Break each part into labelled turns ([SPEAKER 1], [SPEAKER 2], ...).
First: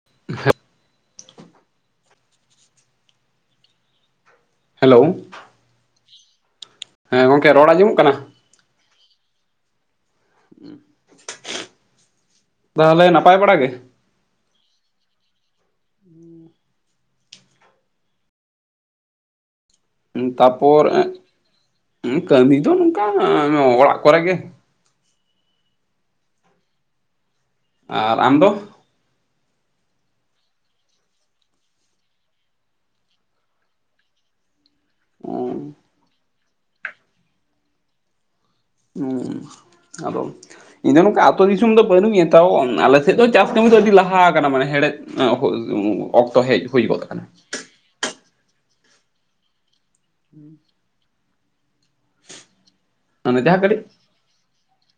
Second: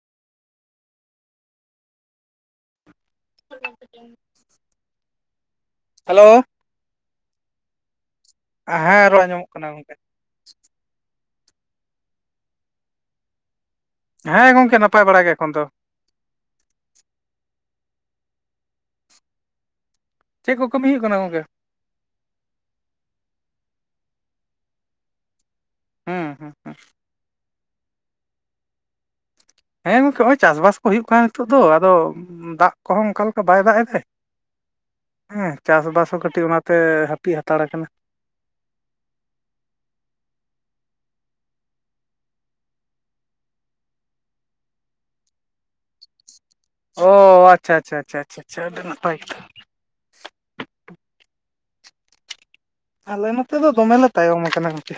[SPEAKER 1] [inaudible]
[SPEAKER 2] [inaudible]
[SPEAKER 1] Hello.
[SPEAKER 2] Hello.
[SPEAKER 1] ᱦᱮᱸ ᱜᱚᱝᱠᱮ ᱨᱚᱲ ᱟᱸᱡᱚᱢᱚᱜ ᱠᱟᱱᱟ?
[SPEAKER 2] ᱮ ᱦᱮᱸ ᱨᱚᱲ ᱟᱸᱡᱚᱢᱚᱜ ᱠᱟᱱᱟ ᱜᱚᱝᱠᱮ᱾
[SPEAKER 1] ᱛᱟᱦᱚᱞᱮ ᱱᱟᱯᱟᱭ ᱵᱟᱲᱟ ᱜᱮ?
[SPEAKER 2] ᱦᱮᱸ ᱜᱚᱝᱠᱮ ᱱᱟᱯᱟᱭ ᱵᱟᱲᱟ ᱜᱮ ᱮᱠᱷᱚᱱ ᱫᱚ᱾
[SPEAKER 1] ᱩᱸ
[SPEAKER 2] ᱪᱮᱫ ᱠᱚ
[SPEAKER 1] ᱛᱟᱯᱚᱨ
[SPEAKER 2] ᱠᱟᱹᱢᱤ ᱦᱩᱭᱩᱜ
[SPEAKER 1] ᱮᱸ,
[SPEAKER 2] ᱠᱟᱱᱟ ᱜᱚᱝᱠᱮ
[SPEAKER 1] ᱩᱸ ᱠᱟᱹᱢᱤ ᱫᱚ ᱱᱚᱝᱠᱟ ᱮᱸ ᱚᱲᱟᱜ ᱠᱚᱨᱮ ᱜᱮ᱾
[SPEAKER 2] ᱦᱮᱸ ᱦᱮᱸ᱾
[SPEAKER 1] ᱟᱨ ᱟᱢᱫᱚ?
[SPEAKER 2] ᱦᱮᱸ ᱜᱚᱝᱠᱮ ᱱᱚᱜᱼᱚᱭ ᱪᱟᱥᱵᱟᱥ ᱠᱚ ᱦᱩᱭᱩᱜ ᱠᱟᱱᱟ ᱱᱤᱛᱚᱜ ᱫᱚ ᱟᱫᱚ ᱫᱟᱜ ᱠᱚᱦᱚᱸ ᱚᱱᱠᱟ ᱞᱮᱠᱟ ᱵᱟᱭ ᱫᱟᱜ ᱮᱫᱟᱭ᱾ ᱦᱮᱸ ᱪᱟᱥᱼᱵᱟᱥ ᱦᱚᱸ ᱠᱟᱹᱴᱤᱡ ᱚᱱᱟᱛᱮ ᱦᱟᱹᱯᱤ ᱦᱟᱛᱟᱲ ᱠᱟᱱᱟ᱾
[SPEAKER 1] [unintelligible] ᱤᱧᱫᱚ ᱱᱚᱝᱠᱟ ᱟᱛᱳ ᱫᱤᱥᱚᱢ ᱫᱚ ᱵᱟᱹᱱᱩᱧᱟ ᱛᱟᱣ ᱟᱞᱮᱥᱮᱫ ᱫᱚ ᱪᱟᱥ ᱠᱟᱹᱢᱤ ᱫᱚ ᱟᱹᱰᱤ ᱞᱟᱦᱟ ᱟᱠᱟᱱᱟ ᱢᱟᱱᱮ ᱦᱮᱲᱦᱮᱫ ᱚᱠᱛᱚ ᱦᱮᱡ ᱦᱩᱭ ᱜᱚᱫ
[SPEAKER 2] ᱚ
[SPEAKER 1] ᱠᱟᱱᱟ᱾
[SPEAKER 2] ᱟᱪᱪᱷᱟ ᱟᱪᱪᱷᱟ ᱟᱪᱪᱷᱟ ᱟᱪᱪᱷᱟ ᱟᱹᱰᱤ ᱱᱟᱯᱟᱭ ᱠᱟᱛᱷᱟ᱾
[SPEAKER 1] [inaudible]
[SPEAKER 2] ᱟᱞᱮ
[SPEAKER 1] ᱢᱟᱱᱮ
[SPEAKER 2] ᱱᱚᱛᱮ
[SPEAKER 1] ᱡᱟᱦᱟ
[SPEAKER 2] ᱫᱚ
[SPEAKER 1] ᱠᱟᱹᱴᱤᱡ
[SPEAKER 2] ᱫᱚᱢᱮ ᱞᱮ ᱛᱟᱭᱚᱢ ᱟᱠᱟᱱᱟ ᱜᱚᱝᱠᱮ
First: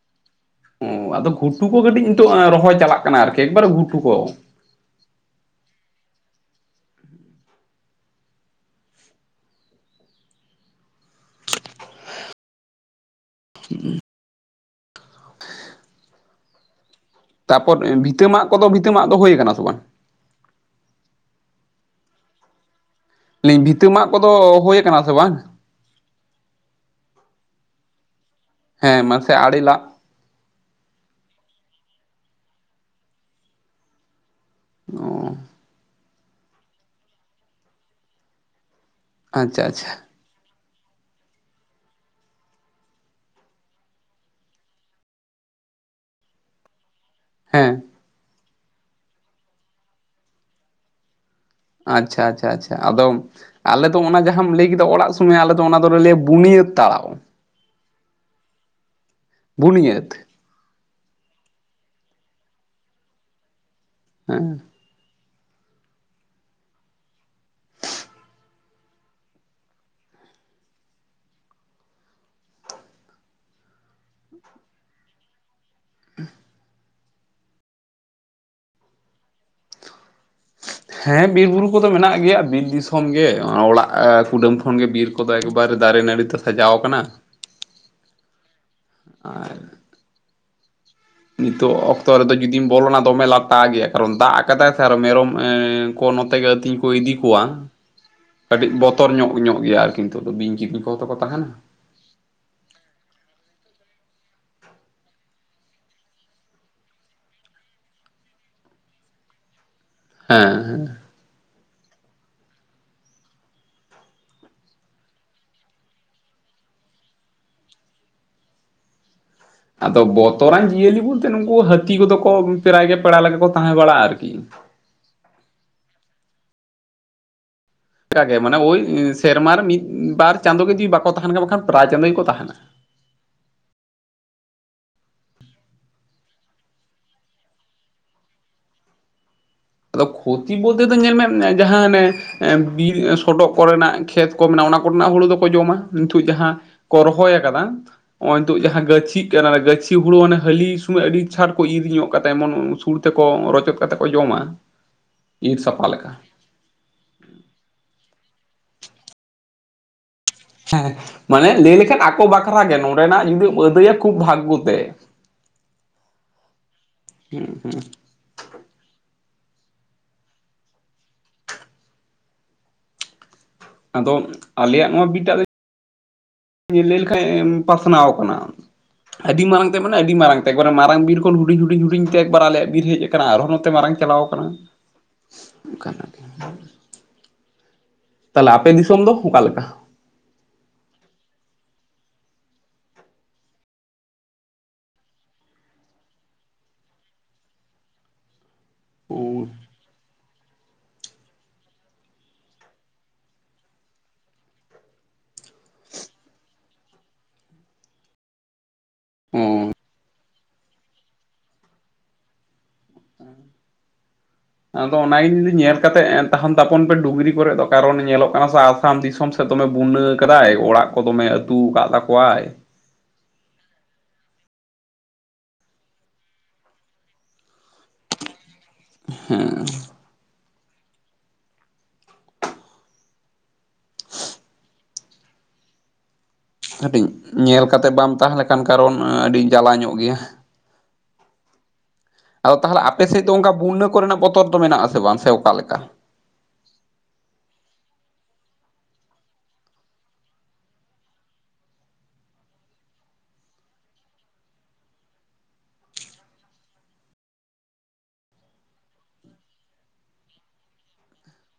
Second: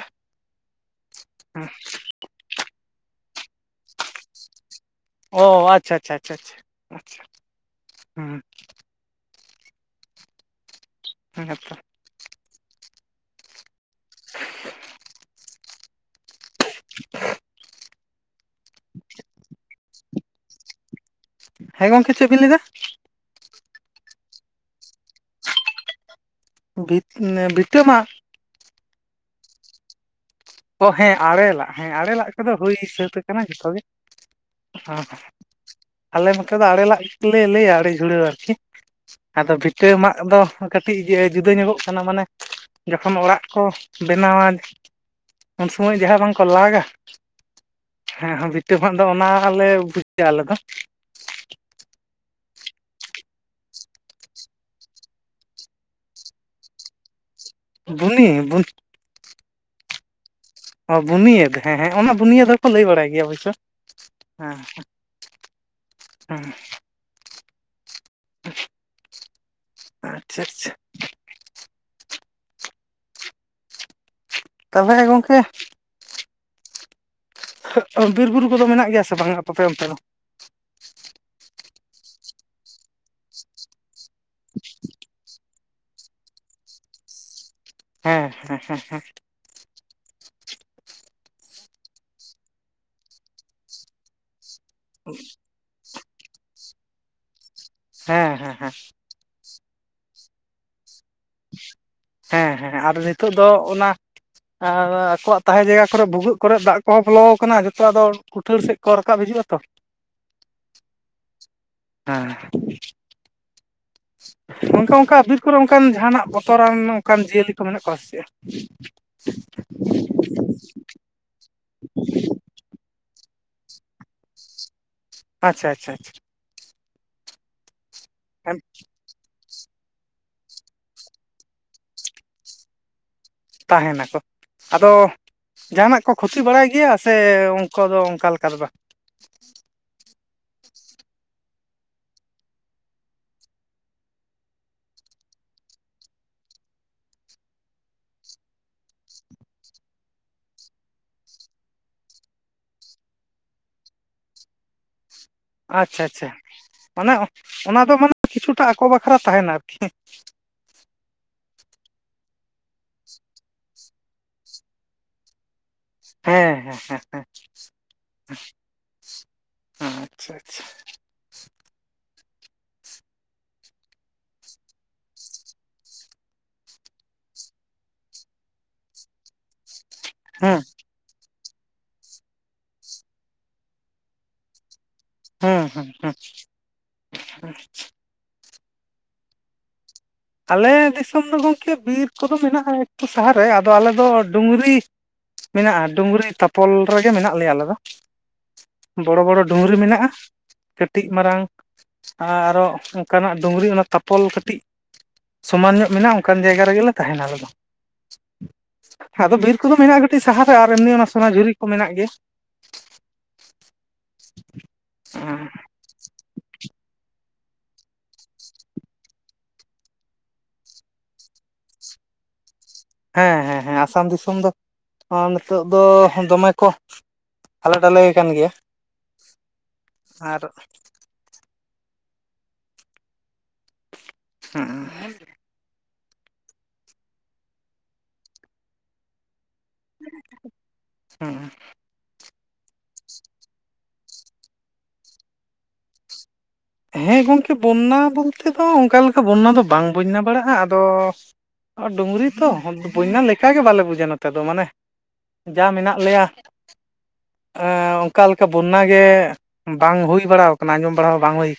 [SPEAKER 1] ᱟᱫᱚ ᱜᱷᱩᱴᱩ
[SPEAKER 2] ᱦᱩᱸ
[SPEAKER 1] ᱠᱚ ᱠᱟᱹᱴᱤᱡ ᱱᱤᱛᱳᱜ ᱨᱚᱦᱚᱭ ᱪᱟᱞᱟᱜ ᱠᱟᱱᱟ ᱟᱨᱠᱤ ᱮᱠᱵᱟᱨᱮ ᱜᱷᱩᱴᱩ ᱠᱚ᱾
[SPEAKER 2] ᱚ ᱟᱪᱪᱷᱟ ᱟᱪᱪᱷᱟ ᱟᱪᱪᱷᱟ ᱟᱪᱪᱷᱟ ᱦᱩᱸ᱾ ᱦᱮᱸᱛᱚ᱾
[SPEAKER 1] [inaudible]
[SPEAKER 2] [inaudible]
[SPEAKER 1] ᱛᱟᱯᱚᱨ ᱵᱷᱤᱛᱟᱹ ᱢᱟᱜ ᱠᱚᱫᱚ ᱵᱷᱤᱛᱟᱹ ᱢᱟᱜ ᱫᱚ ᱦᱩᱭ ᱟᱠᱟᱱᱟ ᱥᱮ ᱵᱟᱝ?
[SPEAKER 2] ᱦᱮᱸ ᱜᱚᱝᱠᱮ ᱪᱮᱫ ᱵᱤᱱ ᱞᱟᱹᱭ ᱮᱫᱟ᱾
[SPEAKER 1] ᱞᱟᱹᱭ ᱫᱟᱹᱞᱤᱧ ᱵᱷᱤᱛᱟᱹ ᱢᱟᱜ ᱠᱚᱫᱚ ᱦᱩᱭ ᱟᱠᱟᱱᱟ ᱥᱮ ᱵᱟᱝ?
[SPEAKER 2] ᱵᱷᱤᱛ ᱵᱷᱤᱛᱟᱹ ᱢᱟᱜ
[SPEAKER 1] ᱦᱮᱸ ᱢᱟᱥᱮ ᱟᱲᱮ ᱞᱟᱜ?
[SPEAKER 2] ᱚ ᱦᱮᱸ ᱟᱲᱮᱞᱟᱜ ᱦᱮᱸ ᱟᱲᱮᱞᱟᱜ ᱠᱚᱫᱚ ᱦᱩᱭ ᱥᱟᱹᱛ ᱟᱠᱟᱱᱟ ᱡᱷᱚᱛᱚ ᱜᱮ᱾ ᱚᱸ ᱦᱚᱸ
[SPEAKER 1] ᱚ
[SPEAKER 2] ᱟᱞᱮ ᱱᱚᱛᱮ ᱫᱚ ᱟᱲᱮ ᱞᱟᱜ ᱜᱮᱞᱮ ᱞᱟᱹᱭᱟ ᱟᱲᱮ ᱡᱷᱩᱲᱟᱹᱣ ᱟᱨᱠᱤ᱾ ᱟᱫᱚ
[SPEAKER 1] ᱟᱪᱪᱷᱟ
[SPEAKER 2] ᱵᱷᱤᱴᱟᱹ
[SPEAKER 1] ᱟᱪᱪᱷᱟ
[SPEAKER 2] ᱢᱟᱜ ᱟᱫᱚ ᱠᱟᱹᱴᱤᱡ ᱡᱩᱫᱟᱹ ᱧᱚᱜᱚᱜ ᱠᱟᱱᱟ ᱢᱟᱱᱮ ᱡᱚᱠᱷᱚᱱ ᱚᱲᱟᱜ ᱠᱚ ᱵᱮᱱᱟᱣᱟ ᱩᱱ ᱥᱚᱢᱚᱭ ᱡᱟᱦᱟᱸ ᱵᱟᱝᱠᱚ ᱞᱟᱜᱟ
[SPEAKER 1] ᱦᱮᱸ᱾
[SPEAKER 2] ᱦᱮᱸ ᱵᱷᱤᱴᱟᱹ ᱢᱟᱜ ᱫᱚ ᱚᱱᱟᱞᱮ ᱵᱩᱡᱷᱭᱟ ᱟᱞᱮ ᱫᱚ᱾
[SPEAKER 1] ᱟᱪᱪᱷᱟ ᱟᱪᱪᱷᱟ ᱟᱪᱪᱷᱟ ᱟᱫᱚ ᱟᱞᱮᱫᱚ ᱚᱱᱟ ᱡᱟᱦᱟᱸᱟᱢ ᱞᱟᱹᱭ ᱠᱮᱫᱟ ᱚᱲᱟᱜ ᱥᱩᱢᱚᱭ ᱟᱞᱮᱚ ᱚᱱᱟ ᱫᱚᱞᱮ ᱞᱟᱹᱭᱟ ᱵᱩᱱᱤᱭᱟᱹᱫ ᱛᱟᱲᱟᱣ᱾
[SPEAKER 2] [unintelligible]
[SPEAKER 1] ᱵᱩᱱᱤᱭᱟᱹᱫ᱾
[SPEAKER 2] ᱚ ᱵᱩᱱᱤᱭᱟᱹᱫ ᱦᱮᱸ ᱦᱮᱸ ᱚᱱᱟ ᱵᱩᱱᱤᱭᱟᱹᱫ ᱦᱚᱸᱠᱚ ᱞᱟᱹᱭ ᱵᱟᱲᱟᱭ ᱚᱵᱥᱳᱭ ᱦᱮᱸ᱾ ᱦᱮᱸ᱾ ᱟᱪᱪᱷᱟ ᱟᱪᱪᱷᱟ᱾ ᱛᱚᱦᱚᱞᱮ ᱜᱚᱝᱠᱮ ᱵᱤᱨ ᱵᱩᱨᱩ ᱠᱚᱫᱚ ᱢᱮᱱᱟᱜ ᱜᱮᱭᱟ ᱥᱮ ᱵᱟᱝᱼᱟ ᱟᱯᱮ ᱚᱱᱛᱮ ᱫᱚ?
[SPEAKER 1] ᱦᱮᱸ ᱵᱤᱨ ᱵᱩᱨᱩ ᱠᱚᱫᱚ ᱢᱮᱱᱟᱜ ᱜᱮᱭᱟ ᱵᱤᱨ ᱫᱤᱥᱚᱢ ᱜᱮ ᱚᱲᱟᱜ ᱠᱩᱰᱟᱹᱢ ᱠᱷᱚᱱ ᱜᱮ ᱵᱤᱨ ᱠᱚᱫᱚ ᱮᱠ ᱮᱠᱵᱟᱨᱮ ᱫᱟᱨᱮ ᱱᱟᱹᱲᱤ ᱛᱮ ᱥᱟᱡᱟᱣ ᱟᱠᱟᱱᱟ᱾
[SPEAKER 2] ᱦᱮᱸ ᱦᱮᱸ ᱦᱮᱸ ᱦᱮᱸ᱾
[SPEAKER 1] ᱟᱨ ᱱᱤᱛᱚᱜ ᱚᱠᱛᱚ ᱨᱮᱫᱚ ᱡᱩᱫᱤᱢ ᱵᱚᱞᱚᱱᱟ ᱫᱚᱢᱮ ᱞᱟᱛᱟᱜ ᱜᱮᱭᱟ ᱠᱟᱨᱚᱱ ᱫᱟᱜ ᱟᱠᱟᱫᱟᱭ ᱥᱮ ᱟᱨᱚ ᱢᱮᱨᱚᱢ ᱮᱸ ᱠᱚ ᱟᱹᱛᱤᱧ ᱠᱚ ᱤᱫᱤ ᱠᱚᱣᱟ
[SPEAKER 2] ᱦᱮᱸ ᱦᱮᱸ
[SPEAKER 1] ᱠᱟᱹᱴᱤᱡ ᱵᱚᱛ ᱵᱚᱛᱚᱨ ᱧᱚᱜ ᱧᱚᱜ ᱜᱮᱭᱟ ᱟᱨᱠᱤ ᱱᱤᱛᱚᱜ ᱫᱚ ᱵᱤᱧ ᱠᱤᱫᱤᱧ ᱠᱚᱫᱚ ᱠᱚ ᱛᱟᱦᱮᱱᱟ᱾
[SPEAKER 2] ᱦᱮᱸ ᱦᱮᱸ ᱟᱨ ᱱᱤᱛᱳᱜ ᱫᱚ ᱚᱱᱟ ᱟᱨ ᱟᱠᱚᱣᱟᱜ ᱛᱟᱦᱮᱸ ᱡᱟᱭᱜᱟ ᱠᱚᱨᱮ ᱵᱷᱩᱜᱟᱹᱜ ᱠᱚᱨᱮ ᱫᱟᱜ ᱠᱚᱦᱚᱸ ᱵᱚᱞᱚ ᱟᱠᱟᱱᱟ ᱡᱚᱛᱚ ᱟᱫᱚ ᱠᱩᱴᱟᱹᱲ ᱥᱮᱫ ᱠᱚ ᱨᱟᱠᱟᱵ ᱦᱤᱡᱩᱜ-ᱟ ᱛᱚ᱾
[SPEAKER 1] ᱦᱮᱸ ᱦᱮᱸ
[SPEAKER 2] ᱦᱮᱸ ᱚᱱᱠᱟ ᱚᱱᱠᱟ ᱵᱤᱨ ᱠᱚᱨᱮ ᱚᱱᱠᱟᱱ ᱡᱟᱦᱟᱱᱟᱜ ᱵᱚᱛᱚᱨᱟᱱ ᱚᱱᱠᱟᱱ ᱡᱤᱭᱟᱹᱞᱤ ᱠᱚ ᱢᱮᱱᱟᱜ ᱠᱚᱣᱟ ᱥᱮ ᱪᱮᱫ? [inaudible] [inaudible]
[SPEAKER 1] ᱟᱫᱚ ᱵᱚᱛᱚᱨᱟᱱ ᱡᱤᱭᱟᱹᱞᱤ ᱵᱳᱞᱛᱮ ᱱᱩᱠᱩ ᱦᱟᱹᱛᱤ ᱠᱚᱫᱚ ᱠᱚ ᱯᱮᱨᱟᱭ ᱜᱮ ᱯᱮᱲᱟ ᱞᱮᱠᱟ ᱠᱚ ᱛᱟᱦᱮᱸ ᱵᱟᱲᱟᱜ-ᱟ ᱟᱨᱠᱤ᱾
[SPEAKER 2] ᱟᱪᱪᱷᱟ ᱟᱪᱪᱷᱟ ᱟᱪᱷᱟ᱾
[SPEAKER 1] ᱠᱟᱜᱮ
[SPEAKER 2] ᱟᱪᱪᱷᱟ
[SPEAKER 1] ᱢᱟᱱᱮ ᱳᱭ ᱥᱮᱨᱢᱟ ᱨᱮ ᱢᱤᱫ ᱵᱟᱨ ᱪᱟᱸᱫᱳ ᱜᱮ ᱡᱩᱫᱤ ᱵᱟᱠᱚ ᱛᱟᱦᱮᱱ ᱠᱷᱟᱱ ᱵᱟᱠᱷᱟᱱ ᱯᱨᱟᱭ ᱪᱟᱸᱫᱳ ᱜᱮᱠᱚ ᱛᱟᱦᱮᱱᱟ᱾
[SPEAKER 2] ᱛᱟᱦᱮ ᱱᱟᱠᱚ ᱟᱫᱚ ᱡᱟᱦᱟᱱᱟᱜ ᱠᱚ ᱠᱷᱚᱛᱤ ᱵᱟᱲᱟᱭ ᱜᱮᱭᱟ ᱥᱮ ᱩᱱᱠᱩ ᱫᱚ ᱚᱱᱠᱟ ᱞᱮᱠᱟ ᱫᱚ ᱵᱟ?
[SPEAKER 1] ᱟᱫᱚ ᱠᱷᱩᱛᱤ ᱵᱚᱞᱛᱮ ᱫᱚ ᱧᱮᱞ ᱢᱮ ᱡᱟᱦᱟᱸ ᱚᱱᱮ ᱵᱤᱨ ᱥᱚᱰᱚᱜ ᱠᱚᱨᱮᱱᱟᱜ ᱠᱷᱮᱛ ᱠᱚ ᱢᱮᱱᱟᱜ ᱚᱱᱟ ᱠᱚᱨᱮᱱᱟᱜ ᱦᱩᱲᱩ ᱫᱚᱠᱚ ᱡᱚᱢᱟ ᱱᱤᱛᱩᱜ ᱡᱟᱦᱟᱸ ᱠᱚ ᱨᱦᱚᱭ ᱟᱠᱟᱫᱟ᱾ ᱱᱚᱜ ᱛᱳ ᱡᱟᱦᱟᱸ ᱜᱟᱪᱷᱤᱜ ᱠᱟᱱᱟ ᱜᱟᱹᱪᱷᱤ ᱦᱩᱲᱩ ᱚᱱᱮ ᱦᱟᱹᱞᱤ ᱥᱩᱢᱚᱭ ᱟᱹᱰᱤ ᱪᱷᱟᱴ ᱠᱚ ᱤᱨ ᱧᱚᱜ ᱠᱟᱛᱮ ᱮᱢᱚᱱ ᱥᱩᱲ ᱛᱮᱠᱚ ᱨᱚᱪᱚᱫ ᱠᱟᱛᱮ ᱠᱚ ᱡᱚᱢᱟ᱾ ᱤᱨ ᱥᱟᱯᱷᱟ
[SPEAKER 2] ᱟᱪᱪᱷᱟ
[SPEAKER 1] ᱞᱮᱠᱟ
[SPEAKER 2] ᱟᱪᱪᱷᱟ ᱢᱟᱱᱮ ᱚᱱᱟ ᱫᱚ ᱢᱟᱱᱮ ᱠᱤᱪᱷᱩᱴᱟ ᱟᱠᱚ ᱵᱟᱠᱷᱨᱟ ᱛᱟᱦᱮᱱᱟ ᱟᱨᱠᱤ᱾
[SPEAKER 1] ᱦᱮᱸ ᱢᱟᱱᱮ ᱞᱟᱹᱭ ᱞᱮᱠᱷᱟᱱ ᱟᱠᱚ ᱵᱟᱠᱷᱨᱟ ᱜᱮ ᱱᱚᱸᱰᱮᱱᱟᱜ ᱡᱩᱫᱤᱢ ᱟᱹᱫᱟᱹᱭᱟ ᱠᱷᱩᱵ ᱵᱷᱟᱜᱽᱜᱚ ᱛᱮ᱾
[SPEAKER 2] ᱦᱮᱸ ᱦᱮᱸ ᱦᱮᱸ ᱦᱮᱸ ᱟᱪᱪᱷᱟ ᱟᱪᱪᱷᱟ
[SPEAKER 1] ᱟᱫᱚ ᱟᱞᱮᱭᱟᱜ ᱱᱚᱣᱟ ᱵᱤᱴᱟᱜ ᱫᱚ ᱞᱟᱹᱭ ᱞᱮᱠᱷᱟᱱ ᱯᱟᱥᱱᱟᱣ ᱟᱠᱟᱱᱟ ᱟᱹᱰᱤ ᱢᱟᱨᱟᱝ ᱛᱮ ᱢᱟᱱᱮ ᱟᱹᱰᱤ ᱢᱟᱨᱟᱝ ᱛᱮ
[SPEAKER 2] ᱦᱮᱸ
[SPEAKER 1] ᱮᱠᱵᱟᱨᱮ ᱢᱟᱨᱟᱝ ᱵᱤᱨ ᱠᱷᱚᱱ ᱦᱩᱰᱤᱧ ᱦᱩᱰᱤᱧ ᱦᱩᱰᱤᱧ ᱛᱮ ᱮᱠᱵᱟᱨ ᱟᱞᱮᱭᱟᱜ ᱵᱤᱨ ᱦᱮᱡ ᱟᱠᱟᱱᱟ ᱟᱨᱦᱚᱸ ᱱᱚᱛᱮ ᱢᱟᱨᱟᱝ ᱪᱟᱞᱟᱣ ᱠᱟᱱᱟ᱾
[SPEAKER 2] ᱦᱩᱸ ᱦᱩᱸ ᱦᱩᱸ
[SPEAKER 1] ᱛᱟᱦᱞᱮ ᱟᱯᱮ ᱫᱤᱥᱚᱢ ᱫᱚ ᱚᱠᱟ ᱞᱮᱠᱟ?
[SPEAKER 2] ᱟᱞᱮ ᱫᱤᱥᱚᱢ ᱫᱚ ᱜᱚᱝᱠᱮ ᱵᱤᱨ ᱠᱚᱫᱚ ᱢᱮᱱᱟᱜ-ᱟ ᱮᱠᱴᱩ ᱥᱟᱦᱟ ᱨᱮ ᱟᱫᱚ ᱟᱞᱮᱫᱚ ᱰᱩᱝᱨᱤ ᱢᱮᱱᱟᱜ-ᱟ ᱰᱩᱝᱨᱤ ᱛᱟᱯᱚᱞ ᱨᱮᱜᱮ ᱢᱮᱱᱟᱜ ᱞᱮᱭᱟ ᱟᱞᱮ ᱫᱚ᱾ ᱵᱚᱲᱚ ᱵᱚᱲᱚ
[SPEAKER 1] ᱚ
[SPEAKER 2] ᱰᱩᱝᱨᱤ ᱢᱮᱱᱟᱜ-ᱟ᱾ ᱠᱟᱹᱴᱤᱜ ᱢᱟᱨᱟᱝ ᱟᱨᱚ ᱚᱝᱠᱟᱱᱟᱜ ᱰᱩᱝᱨᱤ ᱚᱱᱟ ᱛᱟᱯᱚᱞ ᱠᱟᱹᱴᱤᱜ ᱥᱚᱢᱟᱱ ᱧᱚᱜ ᱢᱮᱱᱟᱜ-ᱟ ᱚᱱᱠᱟᱱ ᱡᱟᱭᱜᱟ ᱨᱮᱜᱮ ᱞᱮ ᱛᱟᱦᱮᱱᱟ ᱟᱞᱮ ᱫᱚ ᱟᱫᱚ
[SPEAKER 1] ᱚ
[SPEAKER 2] ᱵᱤᱨ ᱠᱚᱫᱚ ᱢᱮᱱᱟᱜ ᱴᱤᱜ ᱥᱟᱦᱟ ᱨᱮ ᱟᱨ ᱮᱢᱱᱤ ᱚᱱᱟ ᱥᱳᱱᱟᱡᱷᱩᱨᱤ ᱠᱚ ᱢᱮᱱᱟᱜ ᱜᱮᱭᱟ᱾
[SPEAKER 1] ᱟᱫᱚ ᱚᱱᱟᱜᱤᱧ ᱧᱮᱞ ᱠᱟᱛᱮᱜ ᱛᱟᱦᱮᱱ ᱛᱟᱯᱚᱱ ᱯᱮ ᱰᱩᱝᱽᱨᱤ ᱠᱚᱨᱮ ᱫᱚ ᱠᱟᱨᱚᱱ ᱧᱮᱞᱚᱜ ᱠᱟᱱᱟ ᱥᱮ ᱟᱥᱟᱢ ᱫᱤᱥᱚᱢ ᱥᱮᱫ ᱫᱚᱢᱮ ᱵᱩᱱᱱᱟᱹ ᱠᱟᱫᱟᱭ ᱚᱲᱟᱜ ᱠᱚ ᱫᱚᱢᱮ ᱟᱹᱛᱩᱣ ᱠᱟᱫ ᱛᱟᱠᱚᱣᱟᱭ᱾
[SPEAKER 2] ᱦᱮᱸ ᱦᱮᱸ ᱦᱮᱸ ᱟᱥᱟᱢ ᱫᱤᱥᱚᱢ ᱫᱚ ᱱᱤᱛᱳᱜ ᱫᱚ ᱫᱚᱢᱮ ᱠᱚ ᱦᱟᱞᱮ ᱰᱟᱞᱮᱭ ᱠᱟᱱ ᱜᱮᱭᱟ᱾
[SPEAKER 1] ᱦᱮᱸ
[SPEAKER 2] ᱟᱨ ᱦᱮᱸ
[SPEAKER 1] ᱠᱟᱹᱴᱤᱡ ᱧᱮᱞ ᱠᱟᱛᱮᱫ ᱵᱟᱢ ᱛᱟᱦᱮᱸ ᱞᱮᱠᱷᱟᱱ ᱠᱟᱨᱚᱱ ᱟᱹᱰᱤ ᱡᱟᱞᱟ ᱧᱚᱜ ᱜᱮᱭᱟ᱾
[SPEAKER 2] ᱦᱩᱸ
[SPEAKER 1] ᱟᱫᱚ ᱛᱟᱦᱞᱮ ᱟᱯᱮ ᱥᱮᱫ ᱫᱚ ᱚᱱᱠᱟ ᱵᱩᱱᱱᱟᱹ ᱠᱚᱨᱮᱱᱟᱜ ᱵᱚᱛᱚᱨ ᱫᱚ ᱢᱮᱱᱟᱜ ᱟᱥᱮ ᱵᱟᱝ ᱥᱮ ᱚᱠᱟ ᱞᱮᱠᱟ?
[SPEAKER 2] ᱦᱮᱸ ᱜᱚᱝᱠᱮ ᱵᱚᱱᱱᱟ ᱵᱚᱞᱛᱮ ᱫᱚ ᱚᱝᱠᱟ ᱞᱮᱠᱟ ᱵᱚᱱᱱᱟ ᱵᱟᱝ ᱵᱚᱧᱱᱟ ᱵᱟᱲᱟᱜ-ᱟ ᱟᱫᱚ ᱰᱩᱝᱨᱤ ᱛᱚ ᱵᱚᱧᱱᱟ ᱞᱮᱠᱟᱜᱮ ᱵᱟᱞᱮ ᱵᱩᱡᱟ ᱱᱚᱛᱮ ᱫᱚ ᱢᱟᱱᱮ ᱡᱟᱦᱟ ᱢᱮᱱᱟᱜ ᱞᱮᱭᱟ, ᱚᱱᱠᱟ ᱞᱮᱠᱟ ᱵᱚᱱᱱᱟ ᱜᱮ ᱵᱟᱝ ᱦᱩᱭ ᱵᱟᱲᱟ ᱟᱠᱟᱱᱟ, ᱟᱸᱡᱚᱢ ᱵᱟᱲᱟ ᱦᱚᱸ ᱵᱟᱝ ᱦᱩᱭ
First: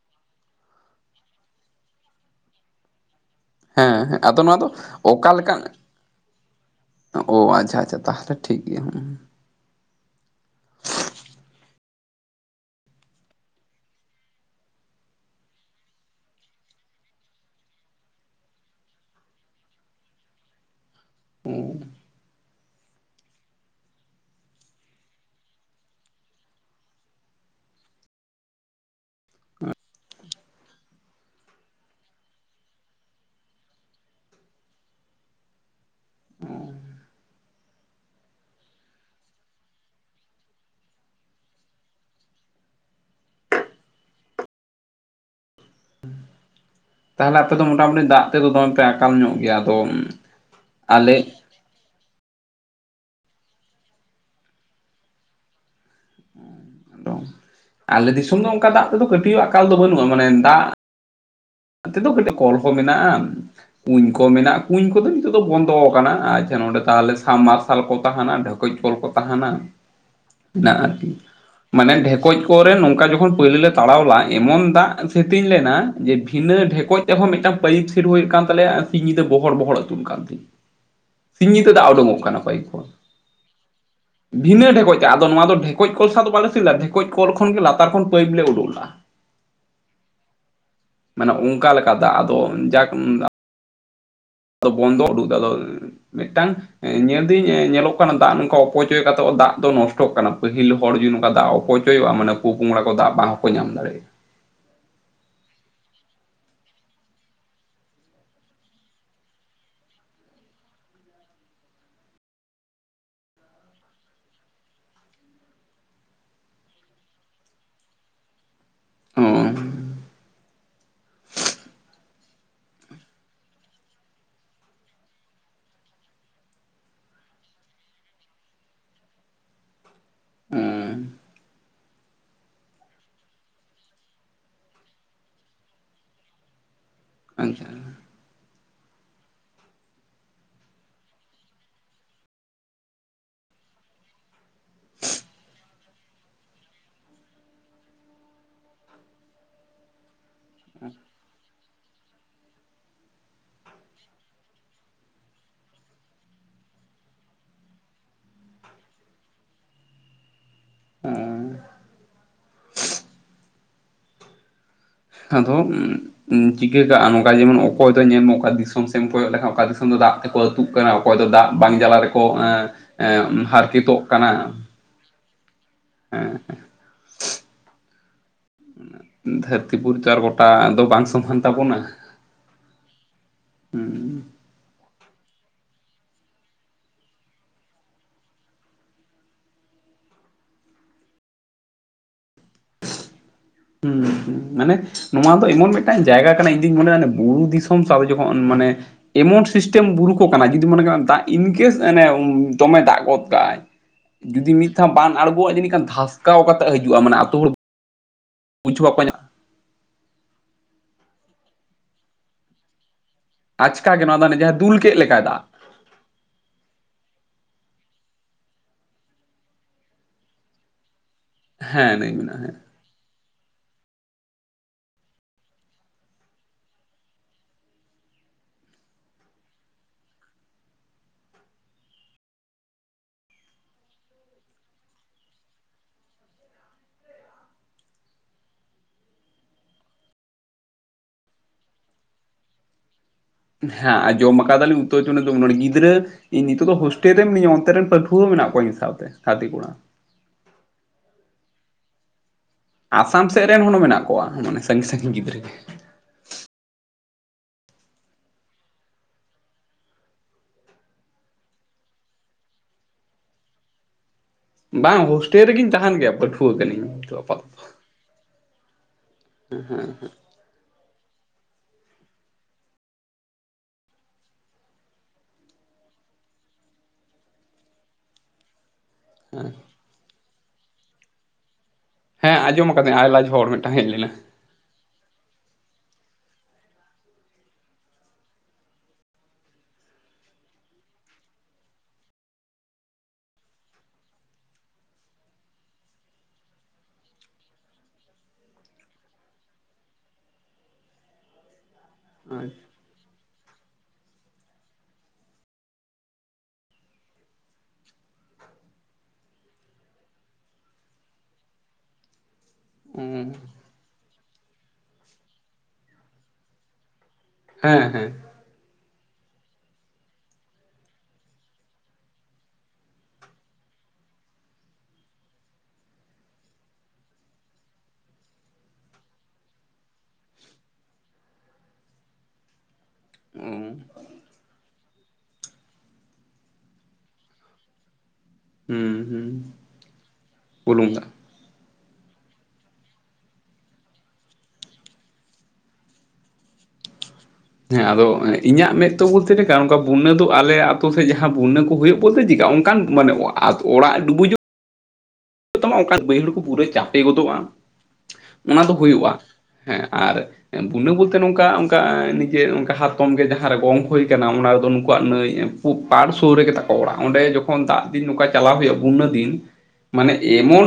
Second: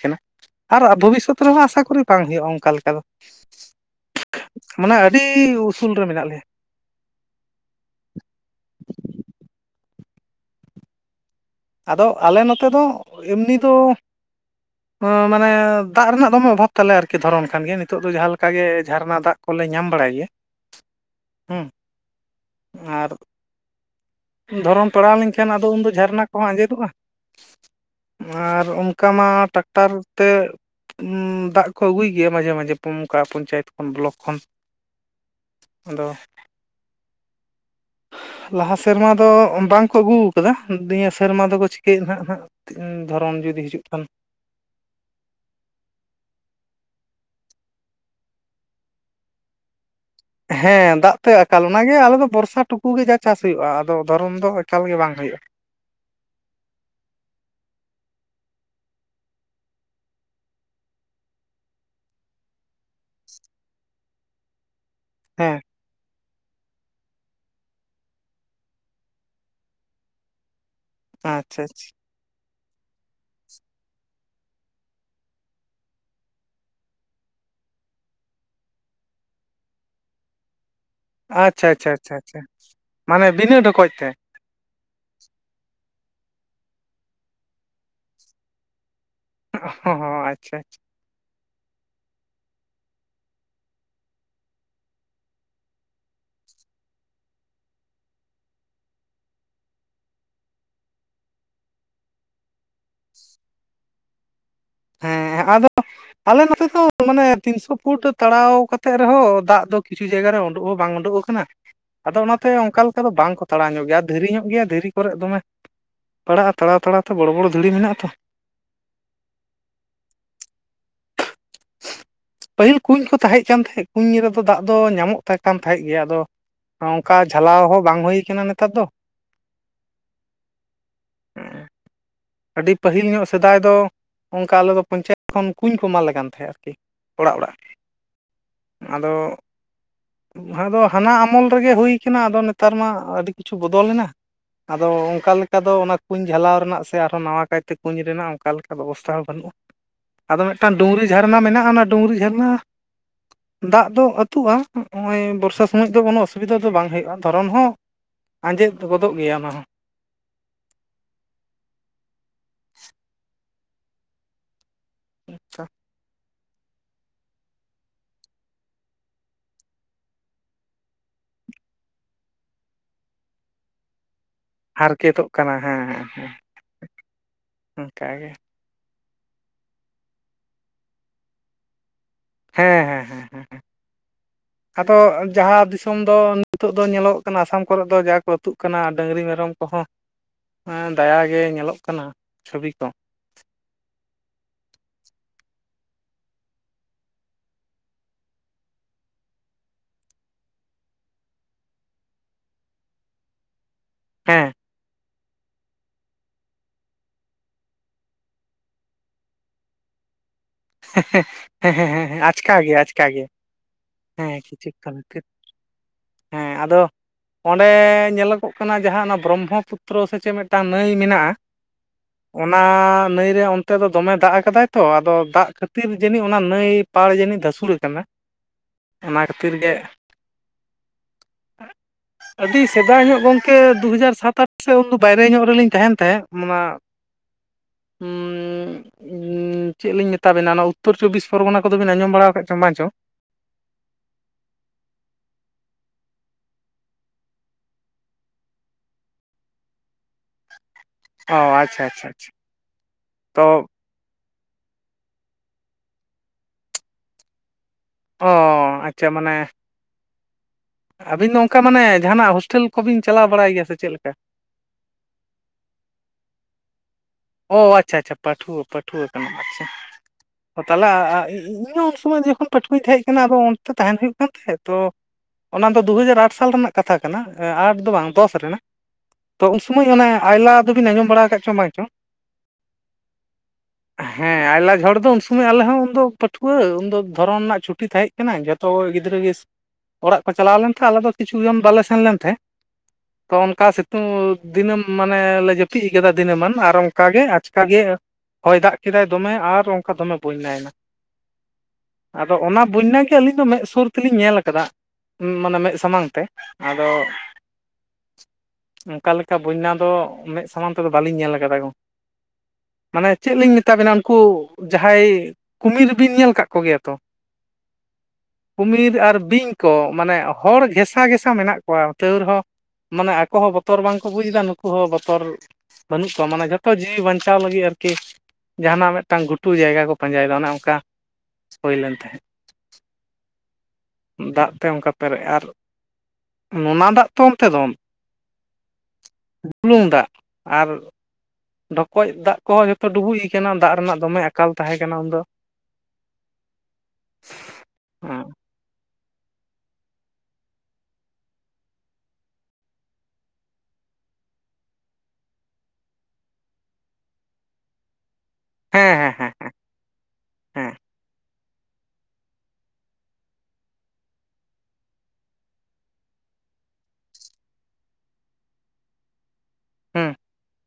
[SPEAKER 2] ᱟᱨ ᱵᱷᱚᱵᱤᱥᱚᱛ ᱨᱮᱦᱚᱸ ᱟᱥᱟ ᱠᱚᱨᱤ ᱵᱟᱝ ᱦᱩᱭᱩᱜᱼᱟ ᱚᱱᱠᱟ ᱞᱮᱠᱟ ᱫᱚ ᱾
[SPEAKER 1] ᱦᱮᱸ ᱟᱫᱚ ᱱᱚᱣᱟ ᱫᱚ ᱚᱠᱟ ᱞᱮᱠᱟ
[SPEAKER 2] ᱩᱥᱩᱞ ᱨᱮ ᱢᱮᱱᱟᱜ ᱞᱮᱭᱟ
[SPEAKER 1] ᱚ ᱟᱪᱪᱷᱟ ᱟᱪᱪᱷᱟ ᱛᱟᱦᱚᱞᱮ ᱴᱷᱤᱠ ᱜᱮᱭᱟ ᱦᱮᱸ ᱾
[SPEAKER 2] ᱟᱫᱚ ᱟᱞᱮ ᱱᱚᱛᱮ ᱫᱚ ᱮᱢᱱᱤ ᱫᱚ
[SPEAKER 1] [inaudible]
[SPEAKER 2] ᱢᱟᱱᱮ ᱫᱟᱜ ᱨᱮᱱᱟᱜ ᱫᱚᱢᱮ ᱚᱵᱷᱟᱵ ᱛᱟᱞᱮ ᱟᱨᱠᱤ ᱫᱷᱚᱨᱚᱱ ᱠᱷᱟᱱ ᱜᱮ ᱱᱤᱛᱚᱜ ᱫᱚ ᱡᱟᱦᱟᱸ ᱞᱮᱠᱟ ᱜᱮ ᱡᱷᱟᱨᱱᱟ ᱫᱟᱜ ᱠᱚᱞᱮ ᱧᱟᱢ ᱵᱟᱲᱟᱭ ᱜᱮᱭᱟ ᱾
[SPEAKER 1] [inaudible]
[SPEAKER 2] ᱦᱩᱸ᱾ ᱟᱨ ᱫᱷᱚᱨᱚᱱ ᱯᱟᱲᱟᱣ ᱞᱮᱱᱠᱷᱟᱱ ᱟᱫᱚ ᱩᱱᱫᱚ ᱡᱷᱟᱨᱱᱟ ᱠᱚᱦᱚᱸ ᱟᱸᱡᱮᱫᱚᱜ-ᱟ, ᱟᱨ ᱚᱱᱠᱟ ᱢᱟ ᱴᱨᱟᱠᱴᱟᱨ ᱛᱮ ᱫᱟᱜ ᱠᱚ ᱟᱹᱜᱩᱭ ᱜᱮᱭᱟ ᱢᱟᱡᱷᱮ ᱢᱟᱡᱷᱮ ᱚᱱᱠᱟ ᱯᱚᱧᱪᱟᱭᱮᱛ ᱠᱷᱚᱱ ᱵᱚᱞᱚᱠ ᱠᱷᱚᱱ ᱾ ᱟᱫᱚ ᱞᱟᱦᱟ ᱥᱮᱨᱢᱟ ᱫᱚ ᱵᱟᱝᱠᱚ ᱟᱹᱜᱩ ᱠᱟᱫᱟ ᱫᱤᱭᱮᱸ ᱥᱮᱨᱢᱟ ᱫᱚᱠᱚ ᱪᱤᱠᱟᱹᱭᱮᱫ ᱱᱟᱦᱟᱜ ᱱᱟᱦᱟᱜ ᱫᱷᱚᱨᱚᱱ ᱡᱩᱫᱤ ᱦᱤᱡᱩᱜ ᱠᱷᱟᱱ,
[SPEAKER 1] ᱛᱟᱦᱟᱞᱮ ᱟᱯᱮ ᱫᱚ ᱢᱳᱴᱟᱢᱩᱴᱤ ᱫᱟᱜ ᱛᱮᱫᱚ ᱫᱚᱢᱮ ᱯᱮ ᱟᱠᱟᱞ ᱧᱚᱜ ᱜᱮᱭᱟ ᱟᱫᱚ
[SPEAKER 2] ᱦᱮᱸ ᱫᱟᱜ
[SPEAKER 1] ᱟᱞᱮ
[SPEAKER 2] ᱛᱮ ᱟ ᱮᱠᱟᱞ ᱚᱱᱟᱜᱮ ᱟᱞᱮ ᱫᱚ ᱵᱚᱨᱥᱟ ᱴᱩᱠᱩ ᱜᱮ ᱡᱟ ᱪᱟᱥ ᱦᱩᱭᱩᱜᱼᱟ, ᱟᱫᱚ ᱫᱷᱚᱨᱚᱱ ᱫᱚ ᱮᱠᱟᱞ ᱜᱮ ᱵᱟᱝ ᱦᱩᱭᱩᱜᱼᱟ ᱾
[SPEAKER 1] ᱚ ᱟᱞᱮ ᱫᱤᱥᱚᱢ ᱫᱚ ᱚᱱᱠᱟ ᱫᱟᱜ ᱛᱮᱫᱚ ᱠᱟᱹᱴᱤᱡ ᱦᱚᱸ ᱟᱠᱟᱞ ᱫᱚ ᱵᱟᱹᱱᱩᱜᱼᱟ, ᱢᱟᱱᱮ ᱫᱟᱜ [inaudible] ᱛᱮᱫᱚ ᱠᱟᱹᱴᱤᱡ ᱠᱚᱞ ᱦᱚᱸ ᱢᱮᱱᱟᱜᱼᱟ, ᱠᱩᱧ ᱠᱚ ᱢᱮᱱᱟᱜ ᱠᱩᱧ ᱠᱚᱫᱚ ᱱᱤᱛᱚᱜ ᱫᱚ
[SPEAKER 2] ᱦᱮᱸ
[SPEAKER 1] ᱵᱚᱱᱫᱚ ᱟᱠᱟᱱᱟ, ᱟᱪᱪᱷᱟ ᱱᱚᱸᱰᱮ ᱛᱟᱦᱚᱞᱮ ᱥᱟᱢ-ᱢᱟᱨᱥᱟᱞ ᱠᱚ ᱛᱟᱦᱮᱸᱱᱟ ᱰᱷᱮᱠᱚᱡ ᱠᱚᱞ ᱠᱚ ᱛᱟᱦᱮᱱᱟ, ᱢᱮᱱᱟᱜᱼᱟ᱾
[SPEAKER 2] ᱟᱪᱪᱷᱟ
[SPEAKER 1] ᱢᱟᱱᱮ ᱰᱷᱮᱠᱚᱡ ᱯᱚᱨᱮ ᱱᱚᱝᱠᱟ ᱡᱚᱠᱷᱚᱱ ᱯᱳᱭᱞᱳ ᱞᱮ ᱛᱟᱲᱟᱣᱞᱟ ᱮᱢᱚᱱ ᱫᱟᱜ ᱥᱮᱛᱮᱧ ᱞᱮᱱᱟ ᱡᱮ ᱵᱷᱤᱱᱟᱹ ᱰᱷᱮᱠᱚᱡ ᱛᱮᱦᱚᱸ ᱢᱤᱫᱴᱟᱝ ᱯᱟᱭᱤᱯ ᱥᱮᱴ ᱦᱳᱭ ᱠᱟᱱ ᱛᱟᱞᱮᱭᱟ, ᱟᱨ ᱥᱤᱧ ᱧᱤᱫᱟᱹ ᱵᱚᱦᱚᱲ ᱵᱚᱦᱚᱲ ᱟᱹᱛᱩᱜ ᱠᱟᱱ ᱛᱟᱸᱦᱮᱫ᱾ ᱥᱤᱧ
[SPEAKER 2] ᱟᱪᱪᱷᱟ
[SPEAKER 1] ᱧᱤᱫᱟᱹ ᱫᱟᱜ
[SPEAKER 2] ᱟᱪᱪᱷᱟ ᱟᱪᱪᱷᱟ
[SPEAKER 1] ᱩᱰᱩᱠᱚᱜ ᱠᱟᱱᱟ
[SPEAKER 2] ᱟᱪᱪᱷᱟ
[SPEAKER 1] ᱯᱟᱭᱤᱯ ᱠᱷᱚᱱ
[SPEAKER 2] ᱢᱟᱱᱮ ᱵᱤᱱᱟᱹ ᱰᱷᱚᱠᱚᱡ ᱛᱮ
[SPEAKER 1] ᱾ ᱵᱷᱤᱱᱟᱹ ᱰᱷᱮᱠᱚᱡ ᱛᱮ ᱟᱫᱚ ᱱᱚᱣᱟ ᱫᱚ ᱰᱷᱮᱠᱚᱡ ᱠᱚᱞ ᱥᱟᱶ ᱫᱚ ᱵᱟᱞᱮ ᱰᱷᱮᱠᱚᱡ ᱠᱚᱞ ᱠᱷᱚᱱ ᱜᱮ ᱞᱟᱛᱟᱨ ᱠᱷᱚᱱ ᱯᱟᱭᱤᱯ ᱞᱮ ᱩᱰᱩᱠ ᱞᱟᱜ-ᱟ ᱾
[SPEAKER 2] ᱦᱚᱸ ᱦᱚᱸ ᱟᱪᱪᱷᱟ ᱟᱪᱪᱷᱟ᱾
[SPEAKER 1] ᱢᱟᱱᱮ ᱚᱱᱠᱟ ᱞᱮᱠᱟ ᱫᱟᱜ ᱟᱫᱚ ᱡᱟᱠ ᱟᱫᱚ ᱵᱚᱱᱫᱚ ᱩᱰᱩᱠ ᱫᱟᱜ ᱫᱚ ᱢᱤᱫᱴᱟᱝ ᱧᱮᱞ ᱫᱟᱹᱧ ᱧᱮᱞᱚᱜ ᱠᱟᱱᱟ ᱫᱟᱜ ᱱᱚᱝᱠᱟ ᱚᱯᱚᱪᱚᱭ ᱠᱟᱛᱮᱜ ᱫᱟᱜ ᱫᱚ ᱱᱚᱥᱴᱚᱜ ᱠᱟᱱᱟ, ᱯᱟᱹᱦᱤᱞ ᱦᱚᱲ ᱡᱩᱫᱤ ᱱᱚᱝᱠᱟ ᱫᱟᱜ ᱚᱯᱚᱪᱚᱭ ᱚᱪᱚᱭ ᱦᱩᱭᱩᱜᱼᱟ, ᱢᱟᱱᱮ ᱯᱩ-ᱯᱚᱝᱲᱟ ᱠᱚ ᱫᱟᱜ ᱵᱟᱝ ᱦᱚᱸᱠᱚ ᱧᱟᱢ ᱫᱟᱲᱮᱭᱟᱜᱼᱟ ᱾
[SPEAKER 2] ᱦᱮᱸ ᱟᱫᱚ ᱟᱞᱮ ᱱᱚᱛᱮ ᱫᱚ ᱢᱟᱱᱮ ᱛᱤᱱᱥᱚ ᱯᱷᱩᱴ ᱛᱟᱲᱟᱣ ᱠᱟᱛᱮᱜ ᱨᱮᱦᱚᱸ ᱫᱟᱜ ᱫᱚ ᱠᱤᱪᱷᱩ ᱡᱟᱭᱜᱟ ᱨᱮ ᱩᱰᱩᱜ ᱦᱚᱸ ᱵᱟᱝ ᱩᱰᱩᱜ- ᱟᱫᱚ ᱚᱱᱟᱛᱮ ᱚᱱᱠᱟ ᱞᱮᱠᱟ ᱫᱚ ᱵᱟᱝᱠᱚ ᱛᱟᱲᱟᱣ ᱧᱚᱜ ᱜᱮᱭᱟ ᱫᱷᱤᱨᱤ ᱧᱚᱜ ᱜᱮᱭᱟ ᱫᱷᱤᱨᱤ ᱠᱚᱨᱮ ᱫᱚᱢᱮ ᱯᱟᱲᱟᱜᱼᱟ ᱛᱟᱲᱟᱣ ᱛᱟᱲᱟᱣᱛᱮ ᱵᱚᱲᱚ ᱵᱚᱲᱚ ᱫᱷᱤᱲᱤ ᱢᱮᱱᱟᱜ-ᱟ ᱛᱚ ᱾
[SPEAKER 1] ᱚᱸᱻ
[SPEAKER 2] ᱯᱟᱹᱦᱤᱞ ᱠᱩᱧ ᱠᱚ ᱛᱟᱸᱦᱮᱫ ᱠᱟᱱ ᱛᱟᱦᱮᱸᱫ ᱠᱩᱧ ᱨᱮᱫᱚ ᱫᱟᱜ ᱫᱚ ᱧᱟᱢᱚᱜ ᱛᱟᱦᱮᱸ ᱠᱟᱱ ᱛᱟᱦᱮᱸᱫ ᱜᱮ ᱟᱫᱚ ᱚᱱᱠᱟ ᱡᱷᱟᱞᱟᱣ ᱦᱚᱸ ᱵᱟᱝ ᱦᱩᱭ ᱠᱟᱱᱟ ᱱᱮᱛᱟᱨ ᱫᱚ ᱾
[SPEAKER 1] ᱩᱸ᱾
[SPEAKER 2] ᱟᱹᱰᱤ ᱯᱟᱹᱦᱤᱞ ᱧᱚᱜ ᱥᱮᱫᱟᱭ ᱫᱚ ᱚᱱᱠᱟ ᱟᱞᱮ ᱫᱚ ᱯᱚᱧᱪᱟᱭᱮᱛ ᱠᱷᱚᱱ ᱠᱩᱸᱧ ᱠᱚ ᱮᱢᱟᱞᱮ- ᱠᱟᱱ ᱛᱟᱦᱮᱸᱫ ᱟᱨᱠᱤ ᱚᱲᱟᱜ ᱚᱲᱟᱜ,
[SPEAKER 1] ᱟᱪᱪᱷᱟ
[SPEAKER 2] ᱟᱫᱚ ᱟᱫᱚ ᱦᱟᱱᱟ ᱟᱢᱚᱞ ᱨᱮᱜᱮ ᱦᱩᱭ ᱠᱟᱱᱟ ᱟᱫᱚ ᱱᱮᱛᱟᱨ ᱢᱟ ᱟᱹᱰᱤ ᱠᱤᱪᱷᱩ ᱵᱚᱫᱚᱞᱮᱱᱟ᱾ ᱟᱫᱚ ᱚᱱᱠᱟ ᱞᱮᱠᱟ ᱫᱚ ᱚᱱᱟ ᱠᱩᱧ ᱡᱷᱟᱞᱟᱣ ᱨᱮᱱᱟᱜ ᱥᱮ ᱟᱨᱦᱚᱸ ᱱᱟᱣᱟ ᱠᱟᱭᱛᱮ ᱠᱩᱧ ᱨᱮᱱᱟᱜ ᱚᱱᱠᱟ ᱞᱮᱠᱟ ᱵᱮᱵᱚᱥᱛᱷᱟ ᱦᱚᱸ ᱵᱟᱹᱱᱩᱜᱼᱟ᱾ ᱟᱫᱚ ᱢᱤᱫᱴᱟᱱ ᱰᱩᱝᱨᱤ ᱡᱷᱟᱨᱱᱟ ᱢᱮᱱᱟᱜᱼᱟ ᱚᱱᱟ ᱰᱩᱝᱨᱤ ᱡᱷᱟᱨᱱᱟ, ᱫᱟᱜ ᱫᱚ ᱟᱹᱛᱩᱜᱼᱟ ᱱᱚᱜ ᱚᱚᱭ ᱵᱚᱨᱥᱟ ᱥᱩᱚᱢᱚᱭ ᱫᱚ ᱠᱚᱱᱚ ᱚᱥᱩᱵᱤᱫᱟ ᱫᱚ ᱵᱟᱝ ᱦᱩᱭᱩᱜᱭᱼᱟ ᱫᱷᱚᱨᱚᱱ ᱦᱚᱸ ᱟᱸᱡᱮᱫ ᱜᱚᱫᱚᱜ ᱜᱮᱭᱟ ᱚᱱᱟ ᱦᱚᱸ᱾
[SPEAKER 1] ᱦᱮᱸ ᱟᱫᱚ ᱪᱤᱠᱟᱹ ᱠᱟᱜᱼᱟ ᱟᱢ ᱱᱚᱝᱠᱟ ᱡᱮᱢᱚᱱ ᱚᱠᱚᱭ ᱫᱚ ᱧᱮᱢ ᱚᱠᱟ ᱫᱤᱥᱚᱢ ᱥᱮᱫ ᱮᱢ ᱠᱚᱭᱚᱜ ᱞᱮᱠᱷᱟᱱ ᱚᱠᱟ ᱫᱤᱥᱚᱢ ᱫᱚ ᱫᱟᱜ ᱛᱮ, ᱚᱠᱚᱭ ᱠᱚ ᱟᱹᱛᱩᱜ ᱠᱟᱱᱟ ᱚᱠᱚᱭ ᱫᱚ ᱫᱟᱜ ᱵᱟᱝ ᱡᱟᱞᱟ ᱨᱮᱠᱚ ᱦᱟᱨᱠᱮᱛᱚᱜ ᱠᱟᱱᱟ᱾
[SPEAKER 2] ᱦᱟᱨᱠᱮᱛᱚᱜ ᱠᱟᱱᱟ ᱦᱮᱸ ᱦᱮᱸ ᱦᱮᱸ᱾ ᱚᱱᱠᱟᱜᱮ
[SPEAKER 1] ᱫᱷᱟᱹᱨᱛᱤ ᱯᱚᱨᱤ ᱛᱚ ᱟᱨ ᱜᱚᱴᱟ ᱫᱚ ᱵᱟᱝ ᱥᱚᱢᱟᱱ ᱛᱟᱵᱚᱱᱟ᱾
[SPEAKER 2] ᱦᱮᱸ ᱦᱮᱸ ᱦᱮᱸ ᱦᱮᱸ ᱦᱮᱸ
[SPEAKER 1] [inaudible]
[SPEAKER 2] ᱟᱫᱚ ᱡᱟᱦᱟᱸ ᱫᱤᱥᱚᱢ ᱫᱚ ᱱᱤᱛᱚᱜ ᱫᱚ ᱧᱮᱞᱚᱜ ᱠᱟᱱᱟ ᱟᱥᱟᱢ ᱠᱚᱨᱮ ᱫᱚ ᱡᱟ ᱠᱚ ᱟᱹᱛᱩᱜ ᱠᱟᱱᱟ ᱰᱟᱹᱝᱨᱤ ᱢᱮᱨᱚᱢ ᱠᱚᱦᱚᱸ ᱫᱟᱭᱟᱜᱮ ᱧᱮᱞᱚᱜ ᱠᱟᱱᱟ ᱪᱷᱚᱵᱤ ᱠᱚ᱾
[SPEAKER 1] ᱦᱩᱸ ᱦᱩᱸ ᱢᱟᱱᱮ ᱱᱚᱣᱟ ᱫᱚ ᱮᱢᱚᱱ ᱢᱤᱫᱴᱟᱱ ᱡᱟᱭᱜᱟ ᱠᱟᱱᱟ ᱤᱧ ᱫᱩᱧ ᱢᱚᱱᱮᱭᱟᱱ ᱵᱩᱨᱩ ᱫᱤᱥᱚᱢ ᱥᱟᱶ ᱡᱚᱠᱷᱚᱱ ᱢᱟᱱᱮ, ᱮᱢᱚᱱ ᱥᱤᱥᱴᱮᱢ ᱵᱩᱨᱩ ᱠᱚ ᱠᱟᱱᱟ ᱡᱩᱫᱤ ᱢᱚᱱᱮ ᱠᱟᱜ ᱢᱮ ᱫᱟᱜ ᱤᱱᱠᱮᱥ ᱫᱚᱢᱮ ᱫᱟᱜ ᱜᱚᱫ ᱠᱟᱜᱟᱭ᱾
[SPEAKER 2] ᱦᱮᱸ
[SPEAKER 1] ᱡᱩᱫᱤ ᱢᱤᱫ ᱫᱷᱟᱣ ᱵᱟᱱ ᱟᱬᱜᱚ ᱟᱜ ᱡᱟᱹᱱᱤᱡ ᱠᱷᱟᱱ ᱫᱷᱟᱥᱠᱟᱣ ᱠᱟᱛᱮ ᱦᱤᱡᱩᱜᱼᱟ᱾ ᱢᱟᱱᱮ ᱟᱛᱳ ᱦᱚᱲ, ᱵᱩᱡ ᱦᱟ ᱵᱟᱠᱟ ᱧᱟᱢᱟ
[SPEAKER 2] ᱦᱮᱸ ᱦᱮᱸ ᱦᱮᱸ ᱦᱮᱸ ᱟᱪᱠᱟ ᱜᱮ ᱟᱪᱠᱟ ᱜᱮ᱾
[SPEAKER 1] ᱟᱪᱠᱟ ᱜᱮ ᱱᱚᱣᱟ
[SPEAKER 2] ᱦᱮᱸ
[SPEAKER 1] ᱫᱚ ᱡᱟᱦᱟᱸ ᱫᱩᱞ
[SPEAKER 2] ᱠᱤᱪᱷᱩᱠ ᱠᱷᱚᱱ
[SPEAKER 1] ᱠᱮᱫ ᱞᱮᱠᱟᱭ
[SPEAKER 2] ᱵᱷᱤᱛᱤᱨ
[SPEAKER 1] ᱫᱟᱜ᱾
[SPEAKER 2] ᱦᱮᱸ ᱟᱫᱚ ᱚᱸᱰᱮ ᱧᱮᱞᱚᱜᱚᱜ ᱠᱟᱱᱟ ᱡᱟᱦᱟᱸ ᱵᱨᱚᱢᱦᱚ ᱯᱩᱛᱨᱚ ᱥᱮ ᱪᱮᱫ ᱢᱤᱫᱴᱟᱝ ᱱᱟᱹᱭ ᱢᱮᱱᱟᱜ ᱟ,
[SPEAKER 1] ᱦᱮᱸ ᱱᱟᱹᱭ ᱢᱮᱱᱟᱜᱼᱟ
[SPEAKER 2] ᱚᱱᱟ ᱱᱟᱹᱭ ᱨᱮ ᱚᱱᱛᱮ ᱫᱚ ᱫᱚᱢᱮ ᱫᱟᱜ ᱠᱟᱫᱟᱭ ᱛᱚ ᱟᱫᱚ ᱫᱟᱜ, ᱠᱷᱟᱹᱛᱤᱨ ᱡᱟᱹᱱᱤᱡ ᱚᱱᱟ ᱱᱟ. ᱭ ᱯᱟᱲ ᱡᱟᱹᱱᱤᱡ ᱫᱷᱟᱥᱩᱲ ᱟᱠᱟᱱᱟ᱾ ᱚᱱᱟ ᱠᱷᱟᱹᱛᱤᱨ ᱜᱮ, ᱟᱹᱰᱤ ᱥᱮᱫᱟᱭ ᱧᱚᱜ ᱜᱚᱝᱠᱮ ᱫᱩ ᱦᱟᱡᱟᱨ ᱥᱟᱛ-ᱟᱴ ᱥᱮᱫ ᱩᱱ ᱫᱚ ᱵᱟᱭᱨᱮ ᱧᱚᱜ ᱨᱮᱞᱤᱧ ᱛᱟᱦᱮᱱ ᱛᱟᱦᱮᱸᱫ ᱚᱱᱟ,
[SPEAKER 1] [inaudible]
[SPEAKER 2] ᱩᱸᱻ ᱩᱼᱻᱪᱮᱫ ᱞᱤᱧ ᱢᱮ ᱛᱟᱵᱤᱱᱟ ᱚᱱᱟ ᱩᱛᱛᱚᱨᱪᱚᱵᱽᱵᱤᱥ ᱯᱚᱨᱜᱚᱱᱟ ᱠᱚᱫᱚᱵᱤᱱ ᱟᱸᱡᱚᱢ ᱵᱟᱲᱟ ᱟᱠᱟᱫ ᱪᱚ ᱵᱟᱝ ᱪᱚᱻ
[SPEAKER 1] ᱦᱮᱸ ᱟᱡᱚᱢ ᱟᱠᱟᱫᱟᱞᱤᱧ [unintelligible] ᱱᱚᱰᱮ ᱜᱤᱫᱽᱨᱟᱹ ᱤᱧ ᱱᱤᱛᱚᱜ ᱫᱚ ᱦᱳᱥᱴᱮᱞ ᱨᱮ ᱢᱤᱱᱟᱧᱟ ᱚᱱᱛᱮ ᱨᱮᱱ ᱯᱟᱹᱴᱷᱣᱟᱹ ᱢᱮᱱᱟᱜ ᱠᱚᱣᱟ ᱤᱧ ᱥᱟᱶᱛᱮ ᱦᱟᱹᱛᱤ ᱠᱚᱲᱟ᱾
[SPEAKER 2] ᱚ ᱟᱪᱪᱷᱟ ᱟᱪᱷᱟ ᱟᱪᱪᱷᱟ᱾
[SPEAKER 1] ᱟᱥᱟᱢ ᱥᱮᱫ
[SPEAKER 2] ᱛᱚ
[SPEAKER 1] ᱨᱮᱱ ᱦᱚᱱ ᱢᱮᱱᱟᱜ ᱠᱚᱣᱟ ᱢᱟᱱᱮ ᱥᱟᱺᱜᱤᱧ ᱥᱟᱺᱜᱤᱧ ᱜᱤᱫᱽᱨᱟᱹ ᱜᱮ᱾
[SPEAKER 2] ᱚᱻ ᱟᱪᱪᱷᱟ ᱢᱟᱱᱮ᱾ ᱟᱹᱵᱤᱱ ᱫᱚ ᱚᱱᱠᱟ ᱢᱟᱱᱮ ᱡᱟᱦᱟᱱᱟᱜ ᱦᱳᱥᱴᱮᱞ ᱠᱚᱵᱤᱱ ᱪᱟᱞᱟᱣ ᱵᱟᱲᱟᱭ ᱜᱮᱭᱟ ᱥᱮ ᱪᱮᱫ ᱞᱮᱠᱟ?
[SPEAKER 1] ᱵᱟᱝ ᱦᱳᱥᱴᱮᱞ ᱨᱮᱜᱮᱧ ᱛᱟᱦᱮᱱ ᱜᱮᱭᱟ ᱯᱟᱹᱴᱷᱩᱣᱟᱹ ᱠᱟᱹᱱᱟᱹᱧ ᱛᱚ᱾
[SPEAKER 2] ᱚ ᱟᱪᱪᱷᱟ ᱟᱪᱪᱷᱟ ᱯᱟᱴᱷᱩᱣᱟᱹ ᱯᱟᱹᱴᱷᱩᱣᱟᱹ ᱠᱟᱱᱟ ᱟᱪᱷᱟ᱾ ᱛᱟᱞᱟ ᱟ ᱤᱧᱦᱚᱸ ᱩᱱ ᱥᱚᱢᱚᱭ ᱡᱚᱠᱷᱚᱱ ᱯᱟᱹᱴᱷᱩᱣᱟᱹᱧ ᱛᱟᱦᱮᱸ ᱠᱟᱱᱟ ᱟᱫᱚ ᱚᱱᱛᱮ ᱛᱟᱦᱮᱱ ᱦᱩᱭᱩᱜ ᱠᱟᱱ ᱛᱟᱦᱮᱸᱫ ᱛᱚ, ᱚᱱᱟ ᱫᱚ ᱫᱩᱼᱦᱟᱡᱟᱨ ᱟᱴ ᱥᱟᱞ ᱨᱮᱱᱟᱜ ᱠᱟᱛᱷᱟ ᱠᱟᱱᱟ ᱟᱴ ᱫᱚ ᱵᱟᱝ ᱫᱚᱥ ᱨᱮᱱᱟᱜ᱾ ᱛᱚ ᱩᱱ ᱥᱚᱢᱚᱭ ᱚᱱᱮ ᱟᱭᱞᱟ ᱫᱚᱵᱤᱱ ᱟᱸᱡᱚᱢ ᱵᱟᱲᱟ ᱟᱠᱟᱫ ᱪᱚᱝ ᱵᱟᱝ ᱪᱚ᱾
[SPEAKER 1] ᱦᱮᱸ ᱟᱸᱡᱚᱢ ᱟᱠᱟᱫᱟᱹᱧ ᱟᱭᱞᱟ ᱡᱷᱚᱲ ᱢᱤᱫᱴᱟᱝ ᱦᱮᱡ ᱞᱮᱱᱟ᱾
[SPEAKER 2] ᱦᱮᱸ ᱟᱭᱞᱟ ᱡᱦᱚᱲ ᱫᱚ ᱩᱱ ᱥᱚᱢᱚᱭ ᱟᱞᱮ ᱦᱚᱸ ᱩᱱᱫᱚ ᱯᱟᱹᱴᱷᱩᱣᱟᱹ ᱩᱱᱫᱚ ᱫᱷᱚᱨᱚᱱ ᱨᱮᱱᱟᱜ ᱪᱷᱩᱴᱤ ᱛᱟᱦᱮᱸ ᱠᱟᱱᱟ ᱡᱷᱚᱛᱚ ᱜᱤᱫᱽᱨᱟᱹ ᱜᱮ, ᱚᱲᱟᱜ ᱠᱚ ᱪᱟᱞᱟᱣ ᱞᱮᱱ ᱛᱟᱦᱮᱸ ᱟᱞᱮ ᱫᱚ ᱠᱤᱪᱷᱩ ᱡᱚᱱ ᱵᱟᱞᱮ ᱥᱮᱱ ᱞᱮᱱ ᱛᱟᱦᱮᱸᱫ, ᱛᱚ ᱚᱱᱠᱟ ᱥᱤᱛᱩᱝ ᱫᱤᱱᱟᱹᱢ ᱢᱟᱱᱮ ᱞᱮ ᱡᱟᱹᱯᱤᱫ ᱟᱠᱟᱫᱟ ᱫᱤᱱᱟᱹᱢᱟᱱ ᱟᱨ, ᱚᱱᱠᱟ ᱜᱮ ᱟᱪᱠᱟ ᱜᱮ ᱦᱚᱭ ᱫᱟᱜ ᱠᱮᱫᱟᱭ ᱫᱚᱢᱮ ᱟᱨ ᱚᱱᱠᱟ ᱫᱚᱢᱮ ᱵᱚᱧᱱᱟᱭᱱᱟ᱾ ᱟᱫᱚ ᱚᱱᱟ ᱵᱚᱧᱱᱟᱭᱱᱟ ᱜᱮ ᱟᱹᱞᱤᱧ ᱫᱚ ᱢᱮᱫ ᱥᱩᱨ ᱛᱮᱞᱤᱧ ᱧᱮᱞ ᱟᱠᱟᱫᱟ᱾ ᱢᱟᱱᱮ ᱢᱮᱫ ᱥᱟᱢᱟᱝ ᱛᱮ, ᱟᱫᱚ ᱚᱱᱠᱟ ᱞᱮᱠᱟ ᱵᱚᱧᱭᱱᱟ ᱫᱚ ᱢᱮᱫ ᱥᱟᱢᱟᱝ ᱛᱮᱫᱚ ᱵᱟᱞᱤᱧ ᱧᱮᱞ ᱟᱠᱟᱫᱟ᱾ ᱢᱟᱱᱮ ᱪᱮᱫ ᱞᱤᱧ ᱢᱮᱛᱟ ᱵᱤᱱᱟ ᱩᱱᱠᱩ ᱡᱟᱦᱟᱸᱭ ᱠᱩᱢᱤᱨᱵᱤᱱ ᱧᱮᱞ ᱟᱠᱟᱫ ᱠᱚᱜᱮᱭᱟ ᱛᱚ᱾
[SPEAKER 1] ᱦᱮᱸ ᱦᱮᱸ
[SPEAKER 2] ᱠᱩᱢᱤᱨ ᱟᱨ ᱵᱤᱧ ᱠᱚ ᱢᱟᱱᱮ ᱦᱚᱲ ᱜᱷᱮᱥᱟ ᱜᱷᱮᱥᱟ ᱢᱮᱱᱟᱜ ᱠᱚᱣᱟ ᱛᱟᱹᱣ ᱨᱮᱦᱚᱸ ᱢᱟᱱᱮ ᱟᱠᱚ ᱦᱚᱸ ᱵᱚᱛᱚᱨ ᱵᱟᱝᱠᱚ ᱵᱩᱡ ᱮᱫᱟ, ᱱᱩᱠᱩ ᱦᱚᱸ ᱵᱚᱛᱚᱨ ᱵᱟᱹᱱᱩᱜ ᱠᱚᱣᱟ ᱢᱟᱱᱮ ᱡᱷᱚᱛᱚ ᱡᱚᱛᱚ ᱡᱤᱣᱤ ᱵᱟᱧᱪᱟᱣ ᱞᱟᱹᱜᱤᱫ ᱟᱹᱨᱠᱤ ᱡᱟᱦᱟᱱᱟᱜ ᱢᱤᱫᱴᱟᱝ ᱜᱷᱩᱴᱩ ᱡᱟᱭᱜᱟ ᱠᱚ ᱯᱟᱸᱡᱟᱭᱮᱫᱟ ᱚᱱᱮ ᱚᱱᱠᱟ ᱦᱳᱭ ᱞᱮᱱ ᱛᱟᱦᱮᱸᱫ᱾
[SPEAKER 1] [unintelligible]
[SPEAKER 2] ᱫᱟᱜ ᱛᱮ ᱚᱱᱠᱟ ᱯᱮᱨᱮᱡ ᱟᱨ [inaudible] ᱫᱟᱜ ᱛᱚ ᱚᱱᱛᱮ ᱫᱚ᱾
[SPEAKER 1] ᱦᱩᱸ ᱦᱩᱸ
[SPEAKER 2] [inaudible] ᱵᱩᱞᱩᱝ ᱫᱟᱜ ᱟᱨ
[SPEAKER 1] ᱵᱩᱞᱩᱝ ᱫᱟᱜ
[SPEAKER 2] ᱰᱷᱚᱠᱚᱡ ᱫᱟᱜ ᱠᱚᱦᱚᱸ ᱡᱚᱛᱚ ᱰᱩᱵᱩᱡ ᱟᱠᱟᱱᱟ, ᱫᱟᱜ ᱨᱮᱱᱟᱜ ᱫᱚᱢᱮ ᱟᱠᱟᱞ ᱛᱟᱦᱮᱸ ᱠᱟᱱᱟ ᱩᱱᱫᱚ᱾
[SPEAKER 1] ᱦᱮᱸ ᱟᱫᱚ ᱤᱧᱟᱹᱜ ᱢᱮᱫ ᱫᱚ ᱵᱚᱞᱛᱮ ᱱᱚᱝᱠᱟ ᱵᱩᱱᱱᱟᱹ ᱫᱚ ᱟᱞᱮ ᱟᱛᱳ ᱥᱮᱫ ᱡᱟᱦᱟᱸ ᱵᱩᱱᱱᱟᱹ ᱠᱚ ᱦᱩᱭᱩᱜ ᱵᱚᱞᱛᱮ ᱪᱤᱠᱟᱹ ᱚᱱᱠᱟᱱ ᱟᱫᱚ ᱚᱲᱟᱜ ᱰᱩᱵᱩᱡᱚᱜ [inaudible] ᱚᱱᱠᱟ ᱵᱟᱹᱭᱦᱟᱹᱲ ᱠᱚ ᱯᱩᱨᱟᱹ ᱪᱟᱯᱮ ᱜᱚᱫᱚᱜᱼᱟ, ᱚᱱᱟ ᱫᱚ ᱦᱩᱭᱩᱜᱼᱟ᱾ ᱦᱮᱸ ᱟᱨ
[SPEAKER 2] ᱦᱮᱸ
[SPEAKER 1] ᱵᱩᱱᱱᱟᱹ ᱵᱚᱞᱛᱮ ᱱᱚᱝᱠᱟ ᱚᱱᱠᱟ ᱱᱤᱡᱮ ᱚᱱᱠᱟ ᱦᱟᱛᱚᱢ ᱜᱮ ᱡᱟᱦᱟᱸᱨᱮ ᱜᱚᱝ ᱦᱩᱭ ᱠᱟᱱᱟ ᱚᱱᱟ ᱨᱮᱫᱚ ᱱᱩᱠᱩᱣᱟᱜ ᱱᱟᱹᱭ ᱯᱟᱲ ᱥᱩᱨ ᱨᱮ ᱜᱮ ᱛᱟᱠᱚ ᱚᱲᱟᱜ ᱚᱸᱰᱮ ᱡᱚᱠᱷᱚᱱ ᱫᱟᱜ ᱫᱤᱱ ᱱᱚᱝᱠᱟ ᱪᱟᱞᱟᱣ ᱦᱩᱭᱩᱜᱼᱟ, ᱵᱩᱱᱱᱟᱹ ᱫᱤᱱ
[SPEAKER 2] ᱦᱮᱸ
[SPEAKER 1] ᱢᱟᱱᱮ ᱮᱢᱚᱱ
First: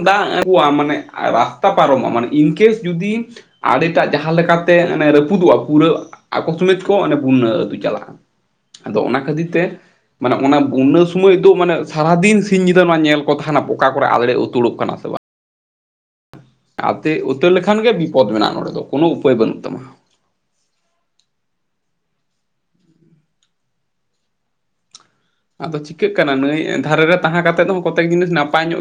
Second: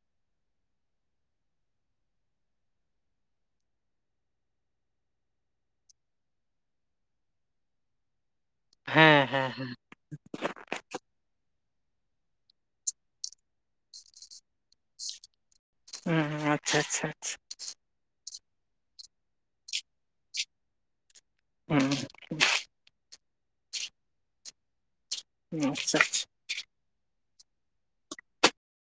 [SPEAKER 1] ᱫᱟᱜ ᱟᱹᱜᱩᱼᱟ ᱢᱟᱱᱮ ᱨᱟᱥᱛᱟ ᱯᱟᱨᱚᱢᱚᱜᱼᱟ ᱢᱟᱱᱮ ᱤᱱᱠᱟᱹ ᱡᱩᱫᱤ ᱟᱲᱮ ᱴᱟᱜ ᱡᱟᱦᱟᱸ ᱞᱮᱠᱟᱛᱮ ᱨᱟᱹᱯᱩᱫᱚᱜ-ᱟ ᱯᱩᱨᱟᱹ ᱟᱠᱚ ᱥᱚᱢᱮᱛ ᱠᱚ ᱚᱱᱮ ᱵᱩᱱᱱᱟᱹ ᱟᱹᱛᱩ ᱪᱟᱞᱟᱜᱼᱟ,
[SPEAKER 2] ᱦᱮᱸ
[SPEAKER 1] ᱟᱫᱚ ᱚᱱᱟ
[SPEAKER 2] ᱦᱮᱸ
[SPEAKER 1] ᱠᱷᱟᱹᱛᱤᱨ
[SPEAKER 2] ᱦᱮᱸ
[SPEAKER 1] ᱛᱮ
[SPEAKER 2] ᱦᱮᱸ
[SPEAKER 1] ᱢᱟᱱᱮ ᱚᱱᱟ ᱵᱩᱱᱱᱟᱹ ᱥᱚᱢᱚᱭ ᱫᱚ ᱢᱟᱱᱮ ᱥᱟᱨᱟᱫᱤᱱ ᱥᱤᱧ ᱧᱤᱫᱟᱹ ᱱᱚᱣᱟ ᱧᱮᱞ ᱠᱚ ᱛᱟᱦᱮᱱᱟ ᱚᱠᱟ ᱠᱚᱨᱮ ᱟᱲᱮ ᱩᱛᱩᱲᱚᱜ ᱠᱟᱱᱟ ᱥᱮ ᱵᱟᱝ᱾
[SPEAKER 2] [unintelligible]
[SPEAKER 1] ᱟᱛᱮ
[SPEAKER 2] ᱟᱪᱪᱷᱟ
[SPEAKER 1] ᱩᱛᱟᱹᱨ ᱞᱮᱠᱷᱟᱱ ᱜᱮ ᱵᱤᱯᱚᱫᱽ ᱢᱮᱱᱟᱜᱼᱟ ᱱᱚᱸᱰᱮ ᱫᱚ ᱠᱳᱱᱳ ᱩᱯᱟᱹᱭ ᱵᱟᱹᱱᱩᱜ ᱛᱟᱢᱟ
[SPEAKER 2] [unintelligible]
[SPEAKER 1] ᱟᱫᱚ
[SPEAKER 2] ᱟᱪᱪᱷᱟ
[SPEAKER 1] ᱪᱤᱠᱟᱹᱜ ᱠᱟᱱᱟ ᱱᱟᱹᱭ ᱫᱷᱟᱨᱮ ᱨᱮ ᱛᱟᱦᱮᱸ ᱠᱟᱛᱮᱫ ᱦᱚᱸ ᱠᱚᱛᱮᱠ ᱡᱤᱱᱤᱥ ᱱᱟᱯᱟᱭ ᱧᱚᱜ ᱜᱮ